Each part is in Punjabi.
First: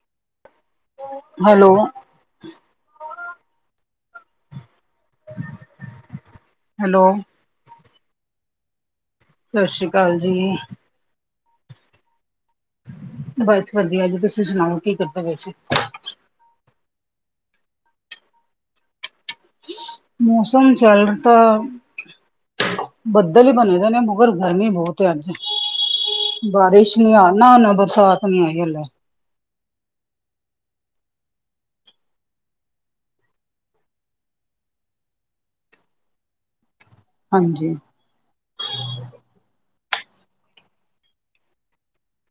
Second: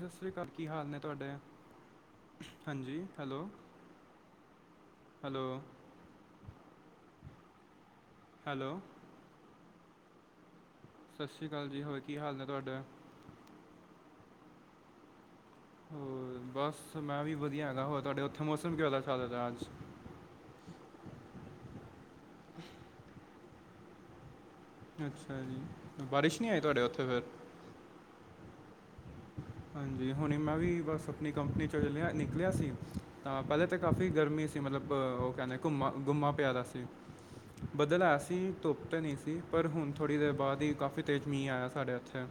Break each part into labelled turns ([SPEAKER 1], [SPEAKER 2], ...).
[SPEAKER 1] ਸਤ ਸ੍ਰੀ ਅਕਾਲ ਕੀ ਹਾਲ ਨੇ ਤੁਹਾਡੇ?
[SPEAKER 2] ਹੈਲੋ
[SPEAKER 1] ਹਾਂਜੀ ਹੈਲੋ ਹੈਲੋ।
[SPEAKER 2] ਹੈਲੋ।
[SPEAKER 1] ਹੈਲੋ।
[SPEAKER 2] ਸਤ ਸ਼੍ਰੀ ਅਕਾਲ ਜੀ।
[SPEAKER 1] ਸਤ ਸ੍ਰੀ ਅਕਾਲ ਜੀ ਹੋਰ ਕੀ ਹਾਲ ਨੇ ਤੁਹਾਡੇ?
[SPEAKER 2] ਬਸ ਵਧੀਆ ਜੀ ਤੁਸੀਂ ਸੁਣਾਓ ਕੀ ਕਰਦੇ ਪਏ ਸੀ?
[SPEAKER 1] ਹੋਰ ਬਸ ਮੈਂ ਵੀ ਵਧੀਆ ਹੈਗਾ ਹੋਰ ਤੁਹਾਡੇ ਉੱਥੇ ਮੌਸਮ ਕਿਉਂਦਾ ਚੱਲ ਰਿਹਾ ਅੱਜ।
[SPEAKER 2] ਮੌਸਮ ਚੱਲ ਤਾਂ ਬੱਦਲ ਹੀ ਬਣੇ ਦੇ ਨੇ ਮਗਰ ਗਰਮੀ ਬਹੁਤ ਤੇ ਅੱਜ
[SPEAKER 1] ਅੱਛਾ ਜੀ ਨਹੀਂ ਆਈ ਤੁਹਾਡੇ
[SPEAKER 2] ਬਾਰਿਸ਼
[SPEAKER 1] ਉੱਥੇ
[SPEAKER 2] ਨੀ
[SPEAKER 1] ਫਿਰ
[SPEAKER 2] ਆ ਨਾ ਹੁਨ ਬਰਸਾਤ ਨੀ ਆਈ ਹਲੇ।
[SPEAKER 1] ਹਾਂਜੀ ਹੁਣੇ ਮੈਂ ਵੀ ਬਸ ਆਪਣੀ ਕੰਪਨੀ ਚੋਂ ਚਲਿਆ ਨਿਕਲਿਆ ਸੀ। ਤਾਂ ਪਹਿਲੇ ਤਾਂ ਕਾਫ਼ੀ ਗਰਮੀ ਸੀ। ਮਤਲਬ ਉਹ ਕਹਿੰਦੇ ਘੁੰਮਾ- ਘੁੰਮਾ ਪਿਆਦਾ ਸੀ।
[SPEAKER 2] ਹਾਂਜੀ।
[SPEAKER 1] ਬਦਲ ਆਇਆ ਸੀ। ਧੁੱਪ ਤਾਂ ਨਹੀਂ ਸੀ। ਪਰ ਹੁਣ ਥੋੜ੍ਹੀ ਦੇਰ ਬਾਅਦ ਹੀ ਕਾਫੀ ਤੇਜ਼ ਮੀਂਹ ਆਇਆ ਸਾਡੇ ਇੱਥੇ। [inaudible]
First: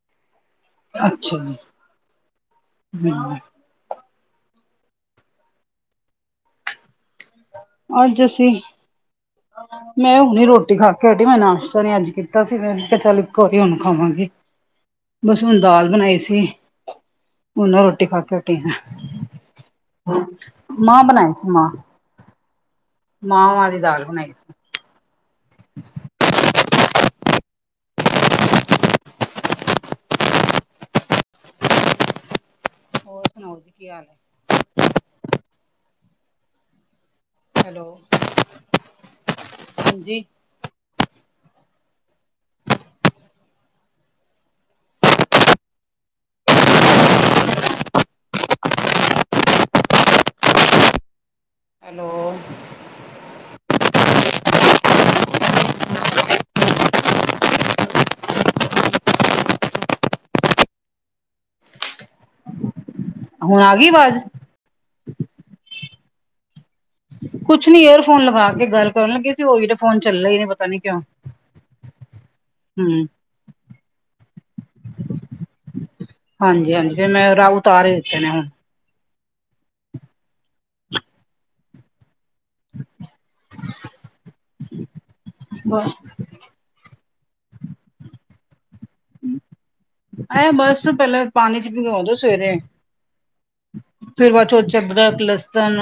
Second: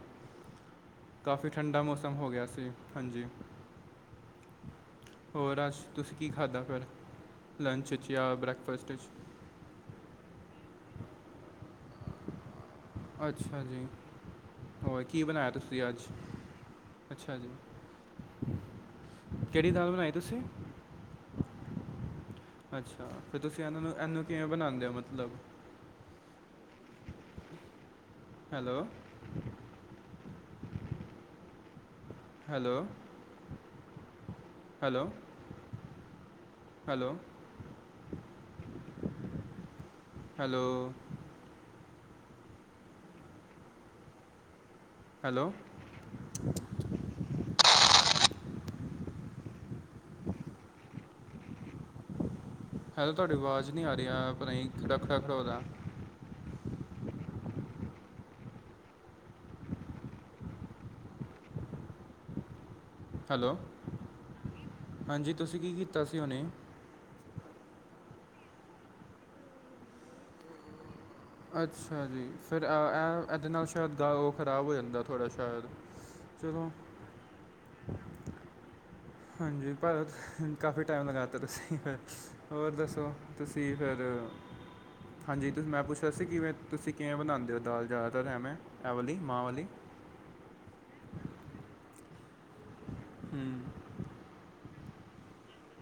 [SPEAKER 2] ਅੱਛਾ।
[SPEAKER 1] ਕਾਫੀ ਠੰਡਾ ਮੌਸਮ ਹੋ ਗਿਆ ਸੀ। ਹਾਂਜੀ।
[SPEAKER 2] ਹਮ
[SPEAKER 1] ਹੋਰ, ਅੱਜ ਤੁਸੀਂ ਕੀ ਖਾਧਾ ਫੇਰ ਲੰਚ '
[SPEAKER 2] ਅੱਜ
[SPEAKER 1] ਜਾਂ
[SPEAKER 2] ਅਸੀਂ
[SPEAKER 1] ਬ੍ਰੈਕਫਾਸਟ '?
[SPEAKER 2] ਮੈਂ ਹੁਣੀ ਰੋਟੀ ਖਾ ਕੇ ਉਟੀ ਮੈਂ ਨਾਸ਼ਤਾ ਨੀ ਅੱਜ ਕੀਤਾ ਸੀ ਚੱਲ ਘਰੀ
[SPEAKER 1] ਅੱਛਾ
[SPEAKER 2] ਹੁਨ
[SPEAKER 1] ਜੀ
[SPEAKER 2] ਖਾਵਾਂਗੀ।
[SPEAKER 1] ਹੋਰ ਕੀ
[SPEAKER 2] ਬਸ
[SPEAKER 1] ਬਣਾਇਆ
[SPEAKER 2] ਹੁਣ
[SPEAKER 1] ਤੁਸੀਂ
[SPEAKER 2] ਦਾਲ
[SPEAKER 1] ਅੱਜ
[SPEAKER 2] ਬਣਾਈ ਸੀ
[SPEAKER 1] ਅੱਛਾ ਜੀ
[SPEAKER 2] ਉਹਨਾਂ ਰੋਟੀ ਖਾ ਕੇ
[SPEAKER 1] ਕਿਹੜੀ ਦਾਲ ਬਣਾਈ
[SPEAKER 2] ਹਟੀਆ।
[SPEAKER 1] ਤੁਸੀਂ
[SPEAKER 2] ਮਾਂ ਬਣਾਏ ਸੀ ਮਾਂ।
[SPEAKER 1] ਅੱਛਾ। ਫਿਰ ਤੁਸੀਂ
[SPEAKER 2] ਮਾਂਹ ਦੀ
[SPEAKER 1] ਇਹਨਾਂ ਨੂੰ
[SPEAKER 2] ਦਾਲ
[SPEAKER 1] ਇਹਨੂੰ
[SPEAKER 2] ਬਣਾਈ
[SPEAKER 1] ਕਿਵੇਂ
[SPEAKER 2] ਸੀ
[SPEAKER 1] ਬਣਾਉਂਦੇ ਹੋ ਮਤਲਬ। ਹੈਲੋ। ਹੈਲੋ।
[SPEAKER 2] ਹੋਰ ਸੁਣਾਓ ਜੀ ਕੀ ਹਾਲ ਹੈ।
[SPEAKER 1] ਹੈਲੋ, ਹੈਲੋ,
[SPEAKER 2] ਹੈਲੋ, ਹਾਂਜੀ।
[SPEAKER 1] ਹੈਲੋ, ਹੈਲੋ,
[SPEAKER 2] ਹੈਲੋ,
[SPEAKER 1] ਹੈਲੋ, ਤੁਹਾਡੀ ਆਵਾਜ਼ ਨਹੀ ਆ ਰਹੀ ਆ ਪਤਾ ਨੀ ਖੜ ਖੜਕ ਹੋ ਰਾ ਹੈਲੋ,
[SPEAKER 2] ਹੁਣ ਆ ਗਈ ਆਵਾਜ਼
[SPEAKER 1] ਹਾਂਜੀ ਤੁਸੀਂ ਕੀ ਕੀਤਾ ਸੀ ਹੁਨੀ।
[SPEAKER 2] ਕੁਛ ਨੀ ਏਅਰਫੋਨ ਲਗਾ ਕੇ ਗੱਲ ਕਰਨ ਲੱਗੇ ਸੀ। ਉਹ ਏਅਰਫੋਨ ਚੱਲੇ ਹੀ ਨੀ ਪਤਾ ਨੀ ਕਿਉਂ।
[SPEAKER 1] ਅੱਛਾ ਜੀ, ਫਿਰ
[SPEAKER 2] ਹਮ
[SPEAKER 1] ਇਹ, ਇਹਦੇ ਨਾਲ ਸ਼ਾਇਦ ੳ ਉਹ ਖਰਾਬ ਹੋ ਜਾਂਦਾ ਥੋੜ੍ਹਾ ਸ਼ਾਇਦ। ਚਲੋ
[SPEAKER 2] ਹਾਂਜੀ, ਹਾਂਜੀ ਫਿਰ ਮੈਂ ਰਾਹੂ ਉਤਾਰ ਹੀ ਦਿੱਤੇ ਨੇ ਹੁਣ।
[SPEAKER 1] ਹਾਂਜੀ, ਪਰ ਕਾਫੀ ਟਾਈਮ ਲਗਾ ਦਿੱਤਾ ਤੁਸੀਂ ਫਿ ਹੋਰ ਦੱਸੋ। ਤੁਸੀਂ ਫਿਰ, ਹਾਂਜੀ, ਤੁਸੀਂ ਮੈਂ ਪੁੱਛ ਰਿਆ ਸੀ। ਤੁਸੀਂ ਕਿਵੇਂ, ਤੁਸੀਂ ਕਿਵੇਂ ਬਣਾਉਂਦੇ ਹੋ। ਦਾਲ ਜ਼ਿਆਦਾਤਰ ਐਵੇਂ ਐ ਵਾਲੀ ਮਾਂਹ ਵਾਲੀ।
[SPEAKER 2] ਇਹ ਬਸ ਪਹਿਲਾਂ ਪਾਣੀ ਚ' ਭਿਗੋ ਦੋ ਸਵੇਰੇ।
[SPEAKER 1] ਹੁੰ
[SPEAKER 2] ਫਿਰ ਬਾਅਦ ਚੋਂ ਅਦਰਕ, ਲੱਸਣ,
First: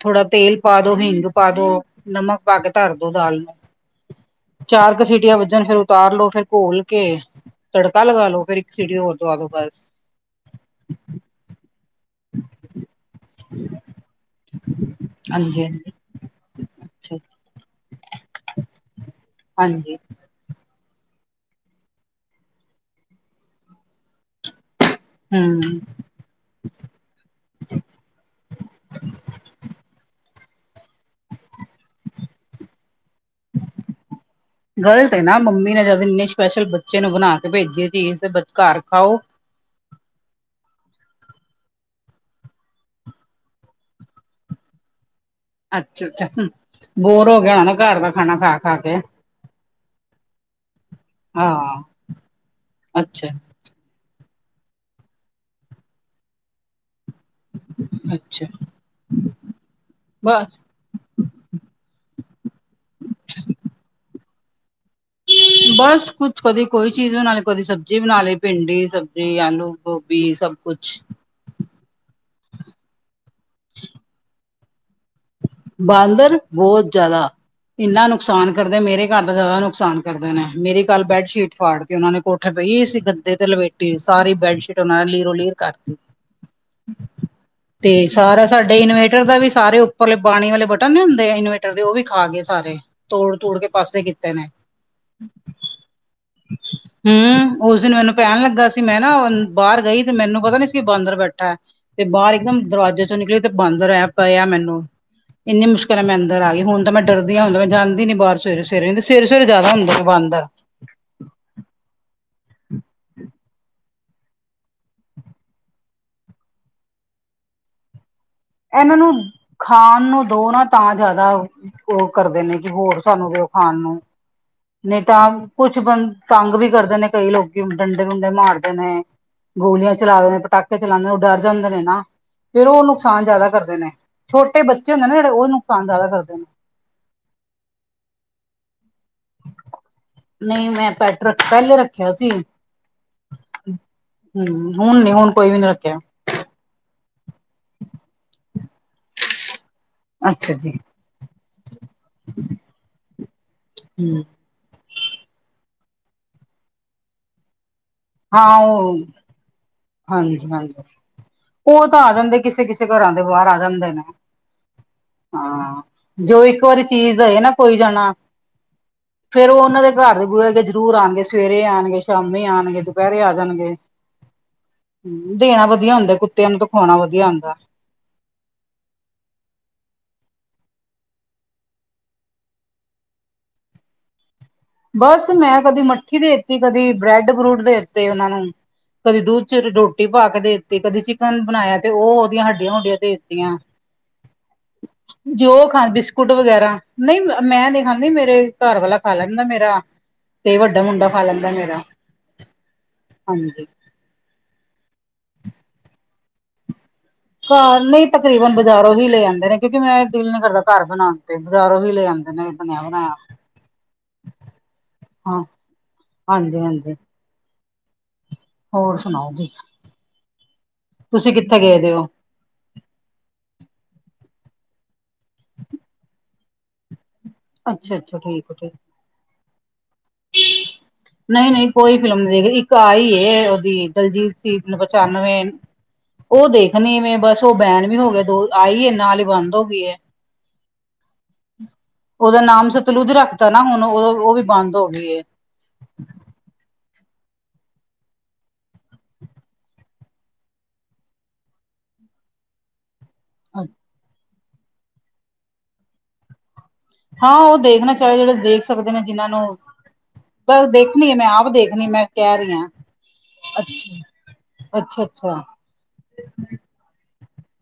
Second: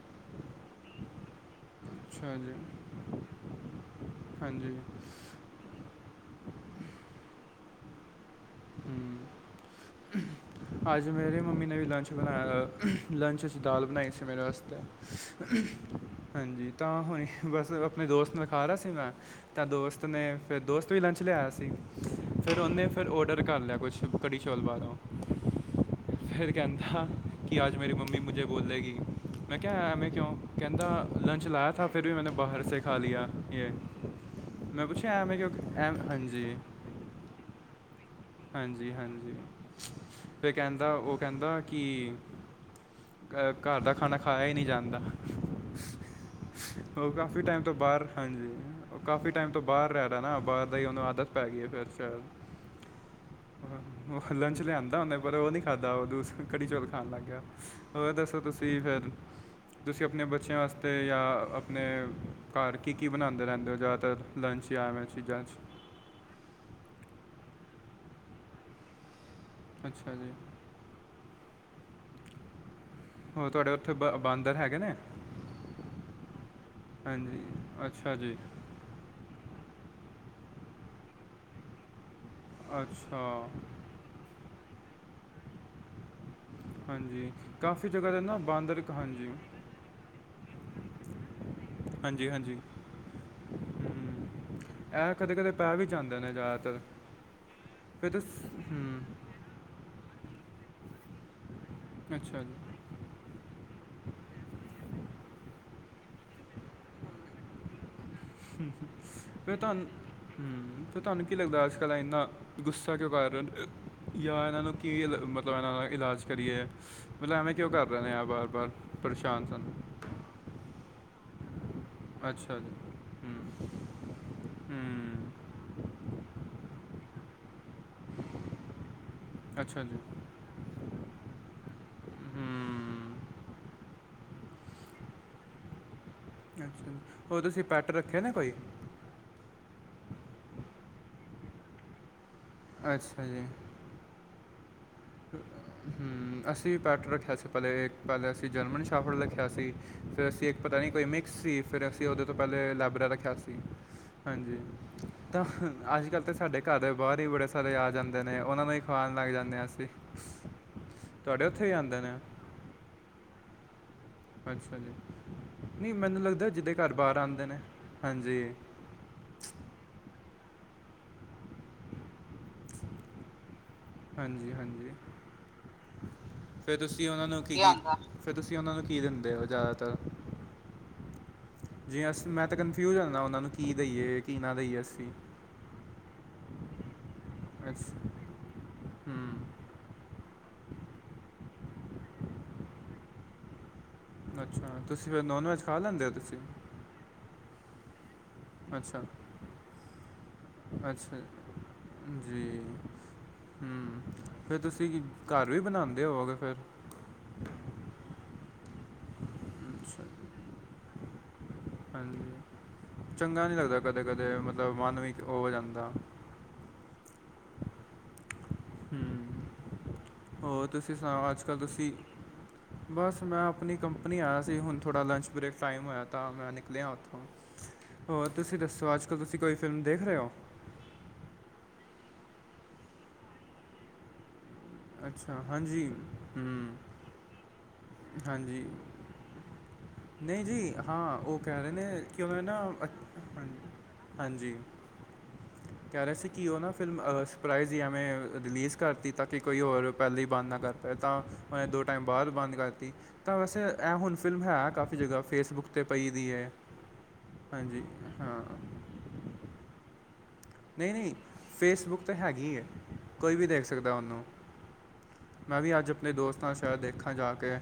[SPEAKER 2] ਥੋੜਾ ਤੇਲ ਪਾ ਦੋ ਹਿੰਗ ਪਾ ਦੋ।
[SPEAKER 1] ਅੱਛਾ
[SPEAKER 2] ਨਮਕ
[SPEAKER 1] ਜੀ
[SPEAKER 2] ਪਾ ਕੇ ਧਰ ਦੋ ਦਾਲ ਨੂੰ।
[SPEAKER 1] ਹਾਂਜੀ
[SPEAKER 2] ਚਾਰ ਕੁ ਸੀਟੀਆਂ ਵੱਜਣ ਫਿਰ ਉਤਾਰ ਲੋੋ। ਫਿਰ ਘੋਲ ਕੇ ਤੜਕਾ ਲਗਾ ਲੋ। ਫਿਰ ਇੱਕ ਸੀਟੀ ਹੋਰ
[SPEAKER 1] ਹੂੰ
[SPEAKER 2] ਦਵਾ ਦੋ ਬਸ
[SPEAKER 1] ਅੱਜ ਮੇਰੀ ਮੰਮੀ ਨੇ ਵੀ ਲੰਚ ਬਣਾਇਆ ਲੰਚ ਚ' ਦਾਲ ਬਣਾਈ ਸੀ ਮੇਰੇ ਵਾਸਤੇ।
[SPEAKER 2] ਹਾਂਜੀ ਹਾਂਜੀ
[SPEAKER 1] ਹਾਂਜੀ, ਤਾਂ
[SPEAKER 2] ਅੱਛਾ
[SPEAKER 1] ਹੁਣੀ ਬਸ ਆਪਣੇ ਦੋਸਤ ਨਾਲ ਖਾ ਰਿਹਾ ਸੀ ਮੈਂ। ਤਾਂ
[SPEAKER 2] ਹਾਂਜੀ
[SPEAKER 1] ਦੋਸਤ ਨੇ ਫਿਰ ਦੋਸਤ ਤੋਂ ਹੀ ਲੰਚ ਲਿਆਇਆ ਸੀ। ਫਿਰ ਉਹਨੇ ਫਿਰ ਓਡਰ ਕਰ ਲਿਆ ਕੁਛ ਕੜੀ-ਚੋਲ ਬਾਹਰੋਂ।
[SPEAKER 2] ਹੁੰ
[SPEAKER 1] ਫੇਰ ਕਹਿੰਦਾ ਕਿ ਅੱਜ ਮੇਰੀ ਮੰਮੀ ਮੁਝੇ ਬੋਲੇਗੀ ਮੈਂ ਕਿਆ ਐਵੇ ਕਿਉ? ਕਿਹਦਾ ਲੰਚ ਲਾਯਾ। ਤਾਂਹ ਫਿਰ ਵੀ ਮੈਂ ਬਾਹਰ ਸੇ ਖਾ ਲਿਆ। ਯੇਹ ਮੈਂ
[SPEAKER 2] ਗ਼ਲਤ
[SPEAKER 1] ਪੁੱਛਿਆ,
[SPEAKER 2] ਹੈ
[SPEAKER 1] ਐਮੇ
[SPEAKER 2] ਨਾ
[SPEAKER 1] ਕਿਉ
[SPEAKER 2] ਮੰਮੀ ਨੇ
[SPEAKER 1] ਐਮ
[SPEAKER 2] ਜਦ ਇੰਨੇ
[SPEAKER 1] ਹਾਂਜੀ।
[SPEAKER 2] ਸਪੈਸ਼ਲ ਬੱਚੇ ਨੂੰ ਬਣਾ ਕੇ ਭੇਜੀਏ ਚੀਜ਼ ਤੇ ਘਰ
[SPEAKER 1] ਹਾਂਜੀ
[SPEAKER 2] ਖਾਓ।
[SPEAKER 1] ਹਾਂਜੀ ਫਿਰ ਕਹਿੰਦਾ। ਉਹ ਕਹਿੰਦਾ ਕਿ ਘਰ ਦਾ ਖਾਣਾ ਖਾਇਆ ਹੀ ਨਹੀਂ ਜਾਂਦਾ।
[SPEAKER 2] ਅੱਛਾ ਅੱਛਾ
[SPEAKER 1] ਉਹ
[SPEAKER 2] ਬੋਰ ਹੋ
[SPEAKER 1] ਕਾਫੀ
[SPEAKER 2] ਗਿਆ
[SPEAKER 1] ਟਾਈਮ
[SPEAKER 2] ਹੋਣਾ ਨਾ
[SPEAKER 1] ਤੋਂ
[SPEAKER 2] ਘਰ
[SPEAKER 1] ਬਾਹਰ
[SPEAKER 2] ਦਾ ਖਾਣਾ
[SPEAKER 1] ਹਾਂਜੀ,
[SPEAKER 2] ਖਾ ਖਾ ਕੇ
[SPEAKER 1] ਉਹ ਕਾਫੀ ਟਾਈਮ ਤੋਂ ਬਾਹਰ ਰਹਿ ਰਾ ਨਾ ਬਾਹਰ ਦਾ ਹੀ ਉਹਨੂੰ ਆਦਤ ਪੈ ਗਈ।
[SPEAKER 2] ਹਾਂ
[SPEAKER 1] ਫਿਰ ਸ਼ਾਇਦ
[SPEAKER 2] ਅੱਛਾ।
[SPEAKER 1] ਉਹ ਲੰਚ ਲਿਆਂਂਦਾ ਉਹਨੇ ਪਰ ਉਹ ਨਹੀ ਖਾਧਾ। ਉ ਦੁਸ ਕੜੀ-ਚੋਲ ਖਾਣ ਲੱਗ ਗਿਆ। ਹੋਰ ਦੱਸੋ
[SPEAKER 2] ਅੱਛਾ
[SPEAKER 1] ਤੁਸੀ ਫੇਰ, ਤੁਸੀ ਆਪਨੇ ਬੱਚੇਆਂ
[SPEAKER 2] ਬਸ
[SPEAKER 1] ਆਸਤੇ ਤੇ ਯਾ ਆਪਣੇ ਘਾੱਰ ਕੀ, ਕੀ ਬਨਾਂਨਦੇ ਰੈਂਦੇ ਓ, ਜੈਦਾਤਰ ਲੰਚ ਯਾਂ ਐਵੇਂ ਚੀਜ਼ਾਂ ਚ
[SPEAKER 2] ਬਾਸ ਕੁਛ ਕਦੀ ਕੋਈ ਚੀਜ਼ ਬਨਾ ਲੀ ਕਦੀ ਸਬਜ਼ੀ ਬਨਾ ਲੀ ਪਿੰਡੀ, ਸਬਜ਼ੀ ਆਲੂ,
[SPEAKER 1] ਅੱਛਾ ਜੀ
[SPEAKER 2] ਗੋਭੀ, ਸਬ ਕੁਛ
[SPEAKER 1] ਹੋ ਤੋਆਡੇ ਉੱਥੇ ਬ ਬਾਂਦਰ ਹੈਗੇ ਨੇ
[SPEAKER 2] ਬਾਂਦਰ ਬੋਤ ਜੈਦਾ,
[SPEAKER 1] ਹਾਂਜੀ
[SPEAKER 2] ਏਨਾ
[SPEAKER 1] ਅੱਛਾ ਜੀ
[SPEAKER 2] ਨੁਕਸਾਨ ਕਰਦੇ ਮੇਰੇ ਘਾੱਰ ਦਾ ਜੈਦਾ ਨੁਕਸਾਨ ਕਰਦੇ ਨੇ, ਮੇਰੀ ਕਾਲ ਬੈੱਡਸ਼ੀਟ ਫਾੜ ਤੀ ਓਨਾਂ ਨੇ ਕੋ ਕੋਠੇ ਪਈ ਸੀ
[SPEAKER 1] ਅੱਛਾ
[SPEAKER 2] ਗਦੇ ਤੇ ਲਪੇਟੀ ਸਾਰੀ ਬੈੱਡਸ਼ੀਟ ਓਨੇ ਲੀਰੋ ਲੀਰ ਕਰ
[SPEAKER 1] ਹਾਂਜੀ ਕਾਫੀ
[SPEAKER 2] ਤੇ
[SPEAKER 1] ਜਗ੍ਹਾ ਨਾ
[SPEAKER 2] ਸਾਰਾ ਸਾਡੇ
[SPEAKER 1] ਬਾਂਦਰ ਕ-
[SPEAKER 2] ਇਨਵੇਟਰ
[SPEAKER 1] ਹਾਂਜੀ
[SPEAKER 2] ਦਾ ਵੀ ਸਾਰੇ ਉੱਪਰਲੇ ਪਾਣੀ ਵਾਲੇ ਬਟਨ ਨੀ ਹੁੰਦੇ ਇਨਵੇਟਰ ਦੇ ਓ ਵੀ
[SPEAKER 1] ਹਾਂਜੀ
[SPEAKER 2] ਖਾਗੇ
[SPEAKER 1] ਹਾਂਜੀ
[SPEAKER 2] ਸਾਰੇ, ਤੋੜ ਤੁੜ ਕੇ ਪਾਸੇ
[SPEAKER 1] ਹੂੰ
[SPEAKER 2] ਕੀਤੇ ਨੇ
[SPEAKER 1] ਇਹ ਕਦੇ ਕਦੇ ਪੈ ਵੀ ਜਾਂਦੇ ਨੇ ਜ਼ਿਆਦਾਤਰ
[SPEAKER 2] ਹੂੰ, ਉਸ ਦਿਨ
[SPEAKER 1] ਫਿਰ
[SPEAKER 2] ਮੈਨੂੰ
[SPEAKER 1] ਤਾਂ
[SPEAKER 2] ਪੈਨ
[SPEAKER 1] ਸ-
[SPEAKER 2] ਲੱਗਾ ਸੀ ਮੈਂ
[SPEAKER 1] ਹੂੰ
[SPEAKER 2] ਨਾ ਹੁਨ ਬਾਰ ਗਈ ਤੇ ਮੈਨੂੰ ਪਤਾ ਨੀ ਸੀ ਬਾਂਦਰ ਬੈਠਾ, ਤੇ ਬਾਰ
[SPEAKER 1] ਅੱਛਾ ਜੀ
[SPEAKER 2] ਏਕਦਮ ਦਰਵਾਜੇ ਚੋ ਨਿਕਲੀ ਤੇ ਬੰਦਰ ਐ ਪਏ ਆ ਮੈਨੂੰ ਏਨੀ ਮੁਸ਼ਕਿਲ ਨਾਲ ਮੈ ਅੰਦਰ ਆਗੀ, ਹੁਨ ਤਾਂ ਮੈਂ ਡਰਦੀ ਆ ਹੁਨ ਤਾਂ ਮੈਂ ਜਾਂਦੀ ਨੀ ਬਾਰ ਸਵੇਰੇ ਸਵੇਰੇ, ਸਵੇਰੇ ਸਵੇਰੇ ਜੈਦਾ ਹੁੰਦੇ ਬਾਂਦਰ
[SPEAKER 1] ਤੋਆਨ ਕੀ ਲੱਗਦਾ ਅੱਜ-ਕੱਲ ਏਨਾ ਗੁੱਸਾ ਕਯੋਂ ਕਾੱਰ ਰੇਓ, ਯਾ ਏਨਾਂ ਨੂੰ ਕੀ ਮਤਲਬ ਏਨਾਂ ਦਾ ਇਲਾਜ ਕਰੀਏ ਮਤਲਬ ਐਵੇਂ ਕਯੋਂ ਕਾੱਰ [unintelligible]
[SPEAKER 2] ਏਨਾਂ ਨੂੰ ਖਾਨ ਨੂੰ ਦੋ ਨਾ ਤਾਂ ਜਾਦਾ ਓ ਕਰਦੇ ਨੇ
[SPEAKER 1] ਅੱਛਾ
[SPEAKER 2] ਕਿ
[SPEAKER 1] ਜੀ
[SPEAKER 2] ਹੋਰ ਸਾਨੂੰ ਦੇਓ
[SPEAKER 1] ਹੂੰ
[SPEAKER 2] ਖਾਨ ਨੂੰ, ਨਈ ਤਾਂ
[SPEAKER 1] ਹੂੰ
[SPEAKER 2] ਕੁਛ ਬੰਨ, ਤਾੰਗ ਵੀ ਕਰਦੇ ਨੇ ਕਈ ਲੋਕੀ ਹੁਨ ਡੰਡੇ, ਡੁੰਡੇ ਮਾਰਦੇ ਨੇ।
[SPEAKER 1] ਅੱਛਾ
[SPEAKER 2] ਗੋਲੀਆਂ
[SPEAKER 1] ਜੀ
[SPEAKER 2] ਚਲਾ ਦੇਂਨੇ, ਪਟਾੱਕੇ ਚਲਾਂਦੇ ਨੇ ਓ ਡੱਰ ਜਾਂਦੇ ਨੇ ਨਾ, ਫੇਰ ਓ ਨੁਕ
[SPEAKER 1] ਹੂੰ
[SPEAKER 2] ਨੁਕਸਾਨ ਜਾਦਾ ਕਰਦੇ ਨੇ, ਛੋਟੇ ਬੱਚੇ ਹੁੰਦੇ ਨਾ ਜੇੜੇ ਓ ਨੁਕਸਾਨ ਜਾਦਾ ਕਰਦੇ ਨੇ।
[SPEAKER 1] ਅੱਛਾ, ਹੋਰ ਤੁਸੀ ਪਾਟ ਰੱਖੇ ਨੇ ਕੋਈ
[SPEAKER 2] ਨਈ ਮੈਂ ਪੈਟ ਰੱਖ ਪੈਲੇ ਰੱਖੇਆ ਸੀ।
[SPEAKER 1] ਅੱਛਾ ਜੀ।
[SPEAKER 2] [unintelligible] ਹੂੰ, ਹੁਨ ਨੀ ਹੁਣ ਕੋਈ ਵੀ ਨੀ ਰੱਖਿਆ
[SPEAKER 1] ਅਸੀ ਵੀ ਪੈਟ ਰੱਖੇਆ ਸੀ ਪੈਲੇ, ਪੈਲੇ ਅਸੀ ਜਰਮਨ ਸ਼ਾਫਡ ਰੱਖੇਆ ਸੀ। ਫੇਰ ਅਸੀ
[SPEAKER 2] ਅੱਛਾ
[SPEAKER 1] ਏਕ
[SPEAKER 2] ਜੀ
[SPEAKER 1] ਪਤਾ ਨੀ ਕੋਈ ਮਿਕਸ ਸੀ। ਫੇਰ ਅਸੀ ਓਦੇ ਤੋ ਪੈਲੇ ਲੈਬਰਾ ਰੱਖੇਆ ਸੀ,
[SPEAKER 2] ਹਮ
[SPEAKER 1] ਹਾਂਜੀ। ਤਾਂ ਅੱਜ-ਕੱਲ ਤੇ ਸਾਡੇ ਘਾੱਰ ਦੇ ਬਾਰ ਈ ਬੜੇ ਸਾਰੇ ਆ ਜਾਂਦੇ ਨੇ,
[SPEAKER 2] ਹਾਂ
[SPEAKER 1] ਓਨਾਂ ਨੂੰ ਈ
[SPEAKER 2] ਉਹ
[SPEAKER 1] ਖਵਾਨ ਲੱਗ ਜਾਂਨੇ ਆਂ ਅਸੀ
[SPEAKER 2] ਹਾਂਜੀ, ਹਾਂਜੀ। ਓ ਤਾ ਆ
[SPEAKER 1] ਨੇ
[SPEAKER 2] ਜਾਂਦੇ ਕਿਸੇ, ਕਿਸੇ ਘਰਾਂ ਦੇ ਬਾਰ ਆ ਜਾਂਦੇ ਨੇ
[SPEAKER 1] ਅੱਛਾ ਜੀ
[SPEAKER 2] ਹਾਂ,
[SPEAKER 1] ਨਹੀਂ ਮੈਨੂੰ
[SPEAKER 2] ਜੋ
[SPEAKER 1] ਲੱਗਦਾ
[SPEAKER 2] ਇੱਕ
[SPEAKER 1] ਜਿਹਦੇ
[SPEAKER 2] ਵਾਰੀ
[SPEAKER 1] ਘਰ
[SPEAKER 2] ਚੀਜ਼
[SPEAKER 1] ਬਾਹਰ
[SPEAKER 2] ਦਏ
[SPEAKER 1] ਆਉਂਦੇ
[SPEAKER 2] ਨਾ
[SPEAKER 1] ਨੇ
[SPEAKER 2] ਕੋਈ ਜਣਾ
[SPEAKER 1] ਹਾਂਜੀ
[SPEAKER 2] ਫੇਰ ਓਨਾਂ ਦੇ ਘਾੱਰ ਦੇ ਬੂਏ ਅੱਗੇ ਜ਼ਰੂਰ ਆਨਗੇ, ਸਵੇਰੇ ਆਨਗੇ, ਸ਼ਾਮੀ ਆਨਗੇ, ਦੁਪੈਰੇ ਆ ਜਾਨਗੇ।
[SPEAKER 1] ਹਾਂਜੀ, ਹਾਂਜੀ।
[SPEAKER 2] ਦੇਣਾ ਵਦੀਆ ਹੁੰਦਾ ਕੁੱਤਿਆਂ ਨੂੰ ਤੇ
[SPEAKER 1] ਫਿਰ
[SPEAKER 2] ਖਵਾਣਾਂ
[SPEAKER 1] ਤੁਸੀਂ
[SPEAKER 2] ਵਦੀਆ
[SPEAKER 1] ਉਹਨਾਂ ਨੂੰ
[SPEAKER 2] ਹੁੰਦਾ।
[SPEAKER 1] ਕੀ ਕੀ ਆਂਦਾ ਫਿਰ ਤੁਸੀ ਓਨਾਂ ਨੂੰ ਕੀ ਦਿੰਦੇ ਓ ਜੈਦਾਤਰ ਜੀ ਅਸ ਮੈਂ ਤਾਂ ਕਨਫਯੁਜ ਹੋ ਜਾਂਨਾ, ਓਨਾ ਨੂੰ ਕੀ ਦਈਏ, ਕੀ ਨਾ ਦੇਈਏ।
[SPEAKER 2] ਬੱਸ ਮੈਂ ਕਦੀ ਮੱਠੀ ਦੇ ਦੇਤੀ, ਕਦੀ ਬ੍ਰੈਡ ਬਰੂਡ ਦੇ
[SPEAKER 1] ਅੱਛਾ
[SPEAKER 2] ਦਿੱਤੇ ਓਨਾਂ ਨੂੰ। ਕੱਦੀ
[SPEAKER 1] ਹੂੰ
[SPEAKER 2] ਦੁੱਧ ਚ ਰੋਟੀ ਪਾ ਕੇ ਦੇਤੀ, ਕੱਦੀ ਚਿਕੱਨ ਬਨਾਏਆ ਤੇ ਓ ਓਦੀਆਂ ਹੱਡੀਆਂ, ਹੁੱਡੀਆਂ ਦੇਤੀਆਂ।
[SPEAKER 1] ਅੱਛਾ, ਤੁਸੀ ਫੇਰ ਨੋਨਵੈਜ ਖਾ ਲੈਂਦੇ ਓ ਤੁਸੀ
[SPEAKER 2] ਨਈ ਮੈਂ ਨੀ ਖਾਂਦੀ ਮੇਰੇ ਘਾੱਰ ਵਾਲਾ
[SPEAKER 1] ਅੱਛਾ
[SPEAKER 2] ਖਾ ਲੈਂਦਾ ਮੇਰਾ ਤੇ ਵੱਡਾ ਮੁੰਡਾ
[SPEAKER 1] ਅੱਛਾ,
[SPEAKER 2] ਖਾ ਲੈਂਦਾ ਮੇਰਾ
[SPEAKER 1] ਜੀ,
[SPEAKER 2] ਹਾਂਜੀ
[SPEAKER 1] ਹੂੰ। ਫੇਰ ਤੁਸੀ, ਘਾੱਰ ਵੀ ਬਨਾਂਦੇ ਹੋਵੋਗੇ ਫੇਰ
[SPEAKER 2] ਘਾੱਰ ਨੀ ਤਕਰੀਬਨ ਬਾਜ਼ਾਰੋਂ ਹੀ ਲੇ ਆਂਦੇ ਨੇ, ਕਯੋਂਕਿ ਮੈਂ
[SPEAKER 1] ਅੱਛਾ
[SPEAKER 2] ਦਿਲ ਨੀ ਕਰਦਾ ਘਾੱਰ ਬਨਾਨ [unintelligible]
[SPEAKER 1] ਹਾਂਜੀ, ਚੰਗਾ ਨੀ ਲੱਗਦਾ ਕੱਦੇ, ਕੱਦੇ ਮੱਤਲਬ ਮਨ ਵੀ ਓ
[SPEAKER 2] ਹਾਂ
[SPEAKER 1] ਹੋ ਜਾਂਦਾ
[SPEAKER 2] ਹਾਂਜੀ, ਹਾਂਜੀ। ਹੋਰ ਸੁਣਾਓ
[SPEAKER 1] ਹੂੰ
[SPEAKER 2] ਜੀ
[SPEAKER 1] ਹੋਰ ਤੁਸੀਂ ਸੁਣਾਓ ਅੱਜ ਕੱਲ੍ਹ
[SPEAKER 2] ਕਿੱਥੇ ਗਏ
[SPEAKER 1] ਤੁਸੀਂ
[SPEAKER 2] ਦੇ ਹੋ
[SPEAKER 1] ਬਸ ਮੈਂ ਆਪਣੀ ਕੰਪਨੀ ਆਇਆ ਸੀ ਹੁਣ ਥੋੜਾ ਲੰਚ ਬ੍ਰੇਕ ਟਾਈਮ ਹੋਇਆ ਤਾ ਮੈਂ ਨਿਕਲਿਆ ਉੱਥੋਂ
[SPEAKER 2] ਅੱਛਾ ਅੱਛਾ
[SPEAKER 1] ਹੋਰ
[SPEAKER 2] ਠੀਕ ਹੈ
[SPEAKER 1] ਤੁਸੀਂ
[SPEAKER 2] ਠੀਕ
[SPEAKER 1] ਦੱਸੋ ਅੱਜ ਕੱਲ੍ਹ ਤੁਸੀਂ ਕੋਈ ਫਿਲਮ ਦੇਖ ਰਹੇ ਹੋ
[SPEAKER 2] ਨਹੀਂ ਨਹੀਂ ਕੋਈ ਫਿਲਮ ਨਹੀਂ ਦੇਖੀ ਇੱਕ ਆਹੀ ਉਹਦੀ ਦਲਜੀਤ [unintelligible]
[SPEAKER 1] ਅੱਛਾ
[SPEAKER 2] ਪਚਾਨਵੇਂ
[SPEAKER 1] ਹਾਂਜੀ
[SPEAKER 2] ਓ
[SPEAKER 1] ਹੂੰ
[SPEAKER 2] ਦੇਖਨੀ ਵੀਂ ਬਸ ਓ ਬੈਨ ਵੀ ਹੋ ਗੇਆ ਦੋ
[SPEAKER 1] ਹਾਂਜੀ
[SPEAKER 2] ਆਈ ਏ ਨਾਲ ਈ ਬੰਦ ਹੋ ਗਈ
[SPEAKER 1] ਨਹੀਂ ਜੀ ਹਾਂ ਉਹ ਕਹਿ ਰਹੇ ਨੇ ਕਿ ਉਹ
[SPEAKER 2] ਉਹਦਾ
[SPEAKER 1] ਨਾ
[SPEAKER 2] ਨਾਮ
[SPEAKER 1] ਹ
[SPEAKER 2] ਸਤਲੁਜ ਰੱਖਤਾ ਨਾ ਹੁਣ ਉਹ ਉਹ ਵੀ
[SPEAKER 1] ਹਾਂਜੀ
[SPEAKER 2] ਬੰਦ ਹੋ ਗਈ ਏ
[SPEAKER 1] ਕਹਿ ਰਹੇ ਸੀ ਕਿ ਉਹ ਨਾ ਫਿਲਮ ਸਰਪ੍ਰਾਈਜ਼ ਐਵੇਂ ਰਿਲੀਜ਼ ਕਰਤੀ ਤਾਂ ਕਿ ਕੋਈ ਹੋਰ ਪਹਿਲਾਂ ਹੀ ਬੰਦ ਨਾ ਕਰ ਪਏ ਤਾਂ ਉਹੇ ਥੋੜੇ ਟਾਇਮ ਬਾਅਦ ਬੰਦ ਕਰਤੀ ਤਾਂ ਵੈਸੇ ਐਂ ਹੁਣ ਫਿਲਮ ਹੈ ਕਾਫੀ ਜਗ੍ਹਾ ਫੇਸਬੁੱਕ 'ਤੇ ਪਈ ਦੀ ਹੈ
[SPEAKER 2] ਹਾਂ ਉਹ
[SPEAKER 1] ਹਾਂਜੀ
[SPEAKER 2] ਦੇਖਣਾ ਚਾਹੀਦਾ ਜਿਹੜੇ
[SPEAKER 1] ਹਾਂ
[SPEAKER 2] ਦੇਖ ਸਕਦੇ ਨੇ ਜਿਹਨਾਂ ਨੂੰ ਬੱਸ
[SPEAKER 1] ਨਹੀਂ
[SPEAKER 2] ਦੇਖਣੀ
[SPEAKER 1] ਨਹੀਂ
[SPEAKER 2] ਹੈ ਮੈਂ ਆਪ ਦੇਖਣੀ
[SPEAKER 1] ਫੇਸਬੁੱਕ
[SPEAKER 2] ਮੈਂ
[SPEAKER 1] ਤੇ
[SPEAKER 2] ਕਹਿ ਰਹੀ
[SPEAKER 1] ਹੈਗੀ ਹੈ
[SPEAKER 2] ਹਾਂ
[SPEAKER 1] ਕੋਈ ਵੀ
[SPEAKER 2] ਅੱਛਾ
[SPEAKER 1] ਦੇਖ ਸਕਦਾ ਉਹਨੂੰ
[SPEAKER 2] ਅੱਛਾ ਅੱਛਾ
[SPEAKER 1] ਮੈਂ ਵੀ ਅੱਜ ਆਪਣੇ ਦੋਸਤਾਂ ਸ਼ਾਇਦ ਦੇਖਾਂ ਜਾ ਕੇ